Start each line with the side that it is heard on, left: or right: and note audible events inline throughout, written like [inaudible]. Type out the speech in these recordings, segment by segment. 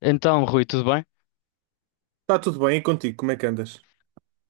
left: Então, Rui, tudo bem?
right: Está tudo bem, e contigo? Como é que andas?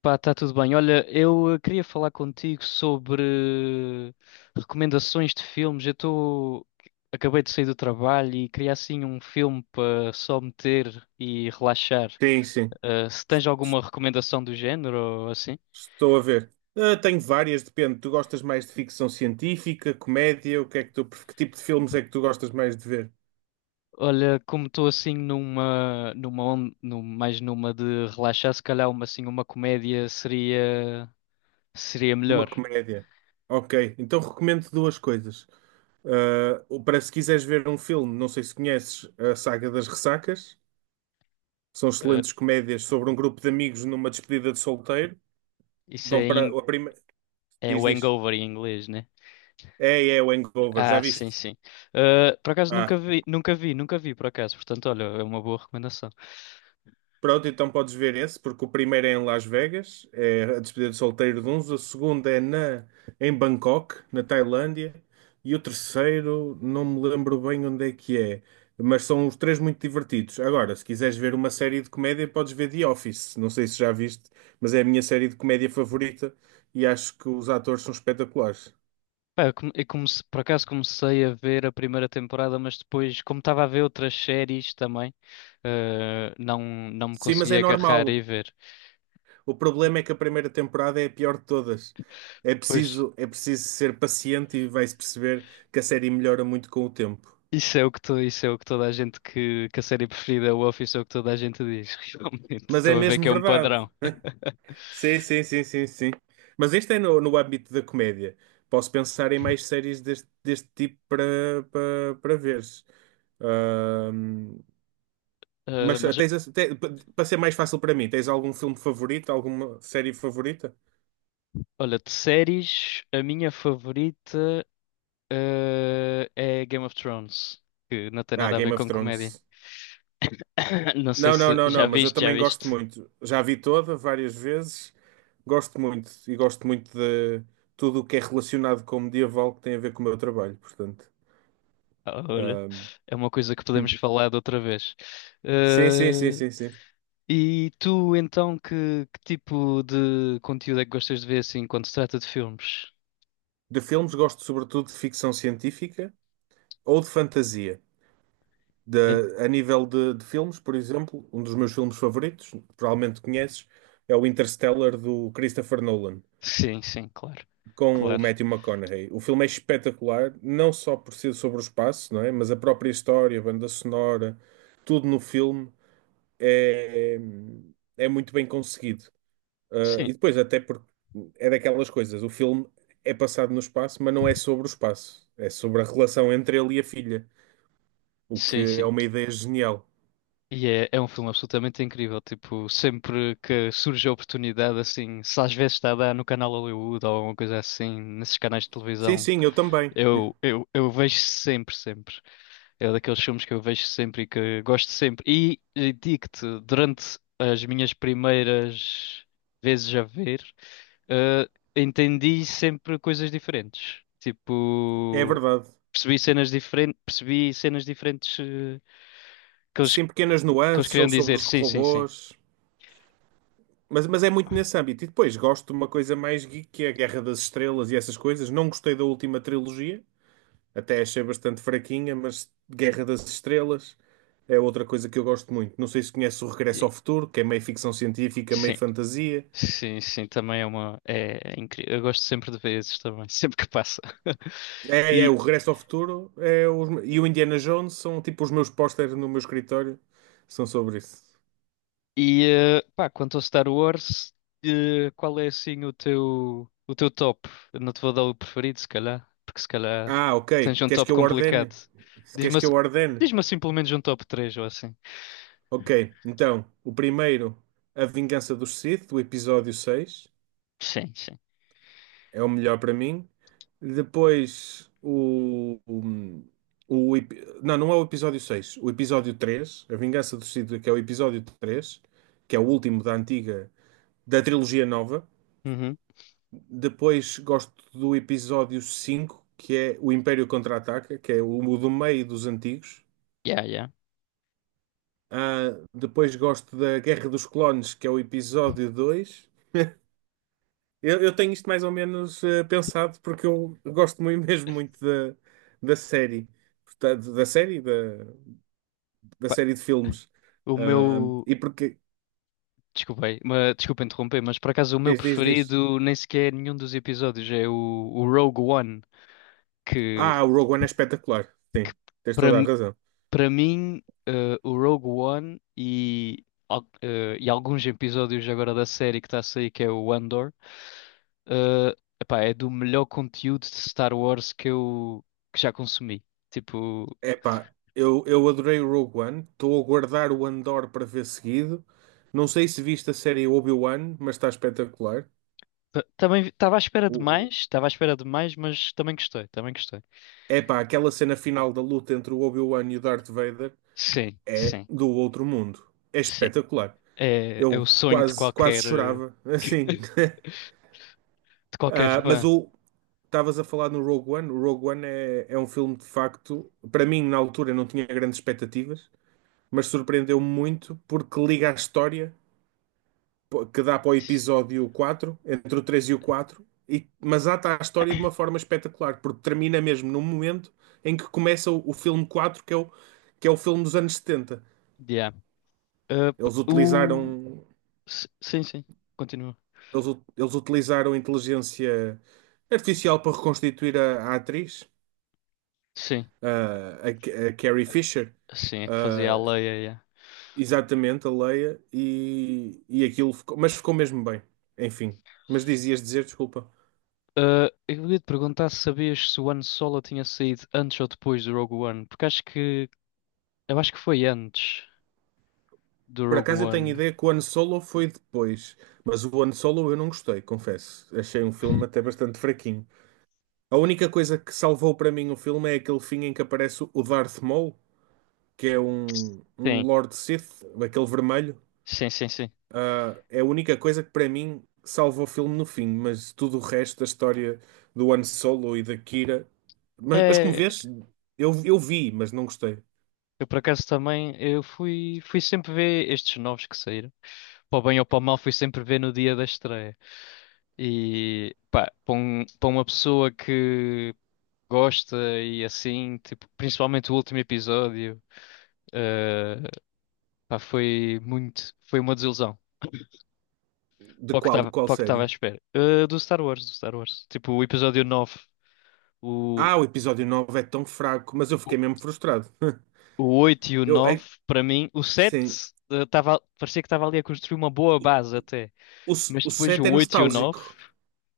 left: Pá, está tudo bem. Olha, eu queria falar contigo sobre recomendações de filmes. Eu estou. Acabei de sair do trabalho e queria assim um filme para só meter e relaxar.
right: Sim, sim.
left: Se
right: S-
left: tens alguma recomendação do género ou assim?
right: Estou a ver. Ah, tenho várias, depende. Tu gostas mais de ficção científica, comédia? O que é que que tipo de filmes é que tu gostas mais de ver?
left: Olha, como estou assim mais numa de relaxar, se calhar uma assim uma comédia seria
right: Uma
left: melhor.
right: comédia. Ok, então recomendo duas coisas. Ah, para se quiseres ver um filme, não sei se conheces a saga das Ressacas. São
left: Eh,
right: excelentes comédias sobre um grupo de amigos numa despedida de solteiro.
left: isso é,
right: Vão para
left: em,
right: a primeira.
left: É
right: Diz,
left: o
right: diz.
left: Hangover em inglês, né?
right: É o Hangover, já
left: Ah, sim,
right: viste?
left: sim. Ah, por acaso
right: ah
left: nunca vi, por acaso. Portanto, olha, é uma boa recomendação.
right: Pronto, então podes ver esse, porque o primeiro é em Las Vegas, é a despedida de solteiro de uns, o segundo é em Bangkok, na Tailândia, e o terceiro não me lembro bem onde é que é, mas são os três muito divertidos. Agora, se quiseres ver uma série de comédia, podes ver The Office, não sei se já viste, mas é a minha série de comédia favorita e acho que os atores são espetaculares.
left: Pá, eu, come- eu comece- por acaso comecei a ver a primeira temporada, mas depois, como estava a ver outras séries também, não, não me
right: Sim, mas
left: consegui
right: é
left: agarrar e
right: normal.
left: ver.
right: O problema é que a primeira temporada é a pior de todas. É
left: Pois,
right: preciso, é preciso ser paciente e vai-se perceber que a série melhora muito com o tempo.
left: isso é o que toda a gente que a série preferida é o Office, é o que toda a gente diz. [laughs] Realmente,
right: Mas é
left: estou a ver que
right: mesmo
left: é um
right: verdade.
left: padrão.
right: Sim, sim, sim, sim, sim. Mas este é no âmbito da comédia. Posso pensar em mais séries deste tipo para veres. Ahm,
left: Ah,
right: mas
left: mas,
right: para ser mais fácil para mim, tens algum filme favorito, alguma série favorita?
left: olha, de séries, a minha favorita. É Game of Thrones, que não tem
right: Ah,
left: nada a ver
right: Game of
left: com comédia.
right: Thrones.
left: [coughs] [laughs] Não sei
right: Não, não,
left: se
right: não,
left: já
right: não, mas eu
left: viste, já
right: também gosto
left: viste.
right: muito. Já a vi toda várias vezes. Gosto muito e gosto muito de tudo o que é relacionado com o medieval que tem a ver com o meu trabalho, portanto.
left: Ah, olha,
right: ahm,
left: é uma coisa que podemos
right: hum.
left: falar de outra vez.
right: Sim, sim, sim,
left: Eh,
right: sim, sim.
left: e tu, então, que tipo de conteúdo é que gostas de ver assim quando se trata de filmes?
right: De filmes gosto sobretudo de ficção científica ou de fantasia. De,
left: Eh,
right: a nível de filmes, por exemplo, um dos meus filmes favoritos, provavelmente conheces, é o Interstellar do Christopher Nolan,
left: sim, sim, claro.
right: com o
left: Claro.
right: Matthew McConaughey. O filme é espetacular, não só por ser sobre o espaço, não é? Mas a própria história, a banda sonora, tudo no filme é, é muito bem conseguido. Ah,
left: Sim,
right: e depois, até porque é daquelas coisas, o filme é passado no espaço, mas não é sobre o espaço, é sobre a relação entre ele e a filha, o
left: sim,
right: que é
left: sim.
right: uma ideia genial.
left: E é, é um filme absolutamente incrível. Tipo, sempre que surge a oportunidade, assim, se às vezes está a dar no canal Hollywood ou alguma coisa assim, nesses canais de
right: Sim,
left: televisão,
right: sim, eu também.
left: eu vejo sempre, sempre. É daqueles filmes que eu vejo sempre e que gosto sempre. E digo-te, durante as minhas primeiras vezes a ver, eh, entendi sempre coisas diferentes.
right: É
left: Tipo,
right: verdade.
left: percebi cenas diferentes, que eles,
right: Sim, pequenas
left: que eles
right: nuances
left: queriam
right: ou sobre
left: dizer.
right: os
left: Sim, sim, sim.
right: robôs. Mas é muito nesse âmbito. E depois gosto de uma coisa mais geek, que é a Guerra das Estrelas e essas coisas. Não gostei da última trilogia, até achei bastante fraquinha, mas Guerra das Estrelas é outra coisa que eu gosto muito. Não sei se conhece o Regresso ao
left: E-
right: Futuro, que é meio ficção científica, meio
left: sim,
right: fantasia.
left: sim, sim, também é uma. É, incrível. Eu gosto sempre de ver esses também, [laughs] sempre que passa. [laughs]
right: É
left: E,
right: o Regresso ao Futuro e o Indiana Jones são tipo os meus pósteres no meu escritório. São sobre isso.
left: e pá, quanto ao Star Wars, qual é assim o teu top? Eu não te vou dar o preferido, se calhar, porque se calhar
right: Ah, ok.
left: tens um
right: Queres
left: top
right: que eu ordene?
left: complicado.
right: Queres
left: Diz-me
right: que
left: assim,
right: eu ordene?
left: diz-me assim pelo menos um top 3 ou assim.
right: Ok, então, o primeiro, A Vingança dos Sith, do episódio 6,
left: Sim, sim.
right: é o melhor para mim. Depois, Não, não é o episódio 6, o episódio 3, A Vingança dos Sith, que é o episódio 3, que é o último da antiga, da trilogia nova.
left: Uhum.
right: Depois, gosto do episódio 5, que é o Império Contra-Ataca, que é o, do meio dos antigos.
left: Yeah, yeah.
right: Ah, depois gosto da Guerra dos Clones, que é o episódio 2. [laughs] Eu tenho isto mais ou menos pensado porque eu gosto [laughs] mesmo muito da série, portanto, da série, da
left: Pá,
right: série de filmes.
left: o
right: Ah,
left: meu.
right: e porque,
left: Desculpei, mas, desculpa interromper, mas por acaso o meu
right: diz, diz, diz.
left: preferido nem sequer é nenhum dos episódios, é o Rogue One. Que,
right: Ah, o Rogue One é espetacular.
left: que
right: Sim, tens
left: Para,
right: toda a razão.
left: para mim, o Rogue One e alguns episódios agora da série que está a sair, que é o Andor, eh, epá, é do melhor conteúdo de Star Wars que já consumi. Tipo,
right: Epá, eu adorei o Rogue One, estou a guardar o Andor para ver seguido. Não sei se viste a série Obi-Wan, mas está espetacular.
left: também
right: O,
left: estava à espera de mais, mas também gostei, também gostei.
right: Epá, aquela cena final da luta entre o Obi-Wan e o Darth Vader
left: Sim,
right: é
left: sim,
right: do outro mundo. É
left: sim.
right: espetacular.
left: É, é
right: Eu
left: o sonho de
right: quase, quase
left: qualquer,
right: chorava, assim.
left: [laughs]
right: [laughs]
left: de qualquer
right: Ah, mas
left: fã.
right: o estavas a falar no Rogue One. O Rogue One é um filme de facto, para mim, na altura, não tinha grandes expectativas, mas surpreendeu-me muito porque liga a história pô, que dá para o episódio 4 entre o 3 e o 4 e, mas ata a história de uma forma espetacular, porque termina mesmo no momento em que começa o filme 4 que é o filme dos anos 70.
left: Yeah. Uh, p-
right: Eles
left: o...
right: utilizaram
left: Sim, sim. Continua.
right: eles utilizaram inteligência artificial para reconstituir a atriz,
left: Sim,
right: a Carrie Fisher,
left: sim, é que fazia a
right: ah,
left: lei. É, é.
right: exatamente, a Leia, e aquilo ficou, mas ficou mesmo bem, enfim. Mas dizias dizer, desculpa.
left: Ah, eu ia te perguntar se sabias se o Han Solo tinha saído antes ou depois do Rogue One, porque acho que foi antes do
right: Por
left: Rogue
right: acaso eu tenho
left: One.
right: ideia que o Han Solo foi depois, mas o Han Solo eu não gostei, confesso. Achei um filme até bastante fraquinho. A única coisa que salvou para mim o filme é aquele fim em que aparece o Darth Maul, que é um
left: Sim,
right: Lord Sith, aquele vermelho.
left: sim, sim, sim.
right: Ah, é a única coisa que para mim salvou o filme no fim, mas tudo o resto da história do Han Solo e da Kira. Mas como
left: É,
right: vês, eu vi, mas não gostei.
left: eu por acaso também eu fui, fui sempre ver estes novos que saíram. Para o bem ou para o mal, fui sempre ver no dia da estreia. E pá, para uma pessoa que gosta e assim, tipo, principalmente o último episódio. ah, Pá, foi muito, foi uma desilusão.
right: De qual, de qual
left: Para o que estava à
right: série?
left: espera. Ah, do Star Wars, do Star Wars. Tipo, o episódio nove, o,
right: Ah, o episódio 9 é tão fraco, mas eu
left: o,
right: fiquei mesmo frustrado. [laughs]
left: o 8 e o
right: Eu, é,
left: 9. Para mim, o 7,
right: sim,
left: ah, tava, parecia que estava ali a construir uma boa base até. Mas
right: o
left: depois o
right: 7 é
left: 8 e o 9,
right: nostálgico.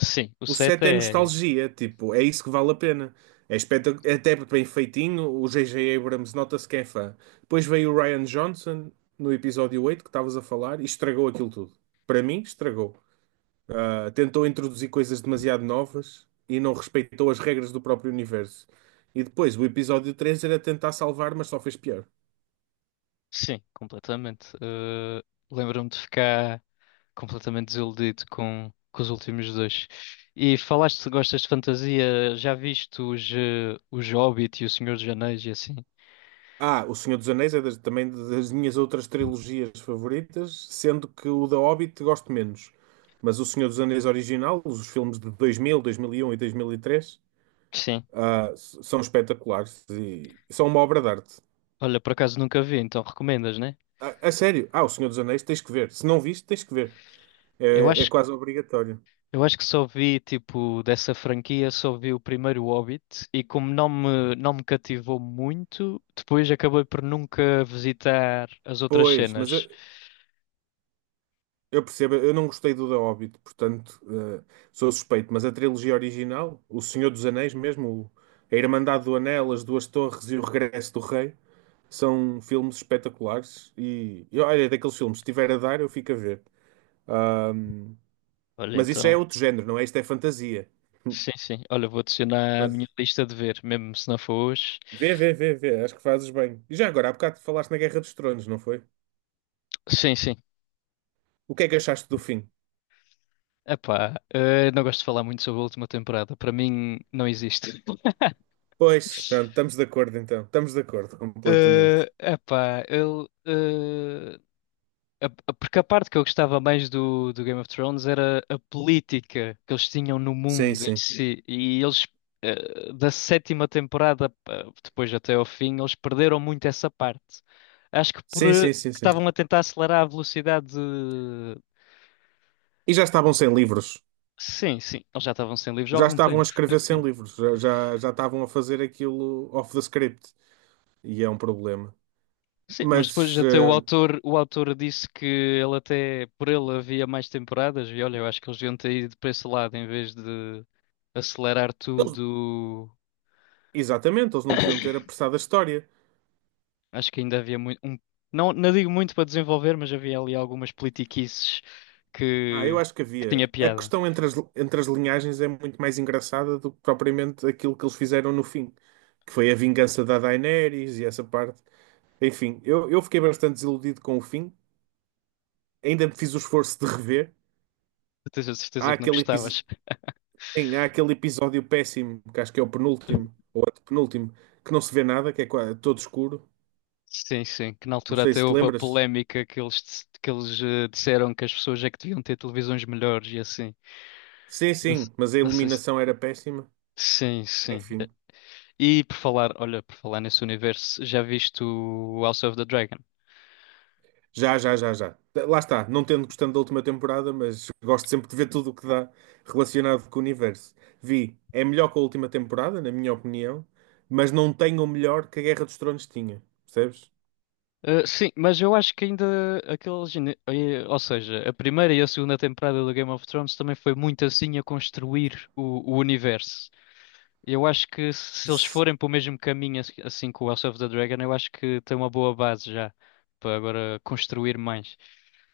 left: sim, o
right: O
left: 7
right: 7 é
left: é.
right: nostalgia, tipo, é isso que vale a pena. É até bem feitinho, o J J Abrams nota-se que é fã. Depois veio o Ryan Johnson no episódio 8 que estavas a falar e estragou aquilo tudo. Para mim, estragou. Ah, tentou introduzir coisas demasiado novas e não respeitou as regras do próprio universo. E depois o episódio 3 era tentar salvar, mas só fez pior.
left: Sim, completamente. Ah, lembro-me de ficar completamente desiludido com os últimos dois. E falaste se gostas de fantasia, já viste os, os Hobbit e o Senhor dos Anéis e assim?
right: Ah, O Senhor dos Anéis é também das minhas outras trilogias favoritas, sendo que o da Hobbit gosto menos. Mas o Senhor dos Anéis original, os filmes de 2000, 2001 e 2003,
left: Sim.
right: são espetaculares e são uma obra de arte.
left: Olha, por acaso nunca vi, então recomendas, né?
right: A sério, O Senhor dos Anéis tens que ver. Se não viste, tens que ver.
left: Eu
right: É
left: acho,
right: quase obrigatório.
left: eu acho que só vi, tipo, dessa franquia, só vi o primeiro Hobbit e como não me cativou muito, depois acabei por nunca visitar as outras
right: Pois, mas eu,
left: cenas.
right: Eu percebo, eu não gostei do The Hobbit, portanto, sou suspeito, mas a trilogia original, O Senhor dos Anéis mesmo, A Irmandade do Anel, As Duas Torres e O Regresso do Rei, são filmes espetaculares e olha, é daqueles filmes, se tiver a dar, eu fico a ver. Ahm,
left: Olha,
right: mas isso já é
left: então,
right: outro género, não é? Isto é fantasia. [laughs]
left: sim, sim. Olha, vou adicionar à minha
right: Mas
left: lista de ver, mesmo se não for hoje.
right: vê, vê, vê, vê, acho que fazes bem. E já agora, há bocado falaste na Guerra dos Tronos, não foi?
left: Sim, sim.
right: O que é que achaste do fim?
left: Epá, não gosto de falar muito sobre a última temporada. Para mim, não existe. [laughs]
right: Pois, pronto, estamos de acordo então, estamos de acordo completamente.
left: Eh, epá, ele a- Porque a parte que eu gostava mais do, do Game of Thrones era a política que eles tinham no
right: Sim,
left: mundo em
right: sim.
left: si. E eles, da sétima temporada, depois até ao fim, eles perderam muito essa parte. Acho que
right: Sim, sim, sim, sim.
left: estavam a tentar acelerar a velocidade de-
right: E já estavam sem livros.
left: Sim, sim, eles já estavam sem livros há
right: Já
left: algum
right: estavam a
left: tempo.
right: escrever sem livros. Já, já, já estavam a fazer aquilo off the script. E é um problema.
left: Sim, mas depois
right: Mas,
left: até o autor disse que ele até, por ele havia mais temporadas e olha, eu acho que eles deviam ter ido para esse lado em vez de acelerar
right: eles-
left: tudo.
right: exatamente, eles não deviam ter apressado a história.
left: Acho que ainda havia não, não digo muito para desenvolver, mas havia ali algumas politiquices
right: Ah, eu
left: que,
right: acho que
left: que tinha
right: havia. A
left: piada.
right: questão entre as linhagens é muito mais engraçada do que propriamente aquilo que eles fizeram no fim, que foi a vingança da Daenerys e essa parte. Enfim, eu fiquei bastante desiludido com o fim. Ainda fiz o esforço de rever.
left: Eu tenho a certeza
right: Há
left: que não
right: aquele episódio.
left: gostavas.
right: Sim, há aquele episódio péssimo, que acho que é o penúltimo, ou antepenúltimo, que não se vê nada, que é todo escuro.
left: Sim, sim, que na
right: Não
left: altura
right: sei
left: até
right: se te
left: houve a
right: lembras.
left: polémica que que eles disseram que as pessoas é que deviam ter televisões melhores e assim.
right: Sim,
left: Não, se-
right: sim, mas a
left: não sei se...
right: iluminação era péssima.
left: Sim, sim.
right: Enfim,
left: E por falar, olha, por falar nesse universo, já viste o House of the Dragon?
right: já, já, já, já. Lá está, não tendo gostando da última temporada, mas gosto sempre de ver tudo o que dá relacionado com o universo. Vi, é melhor que a última temporada, na minha opinião, mas não tem o melhor que a Guerra dos Tronos tinha, percebes?
left: Sim, mas eu acho que ainda aqueles. Ou seja, a primeira e a segunda temporada do Game of Thrones também foi muito assim a construir o universo. Eu acho que se eles
right: Se-
left: forem para o mesmo caminho assim com o House of the Dragon, eu acho que tem uma boa base já para agora construir mais.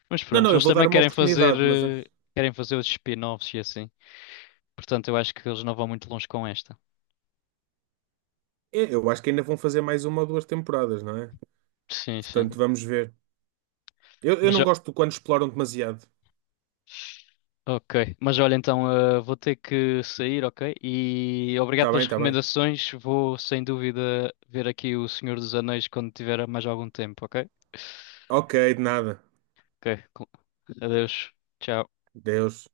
left: Mas
right: Não,
left: pronto,
right: não, eu
left: eles
right: vou dar
left: também
right: uma
left: querem fazer,
right: oportunidade, mas acho-
left: querem fazer os spin-offs e assim. Portanto, eu acho que eles não vão muito longe com esta.
right: eu eu acho que ainda vão fazer mais uma ou duas temporadas, não é?
left: Sim, sim.
right: Portanto, vamos ver. Eu
left: Mas
right: não
left: já.
right: gosto de quando exploram demasiado.
left: Ok, mas olha, então vou ter que sair, ok? E obrigado
right: Tá
left: pelas
right: bem, tá bem.
left: recomendações. Vou sem dúvida ver aqui o Senhor dos Anéis quando tiver mais algum tempo, ok?
right: Ok, de nada.
left: Ok, adeus. Tchau.
right: Deus.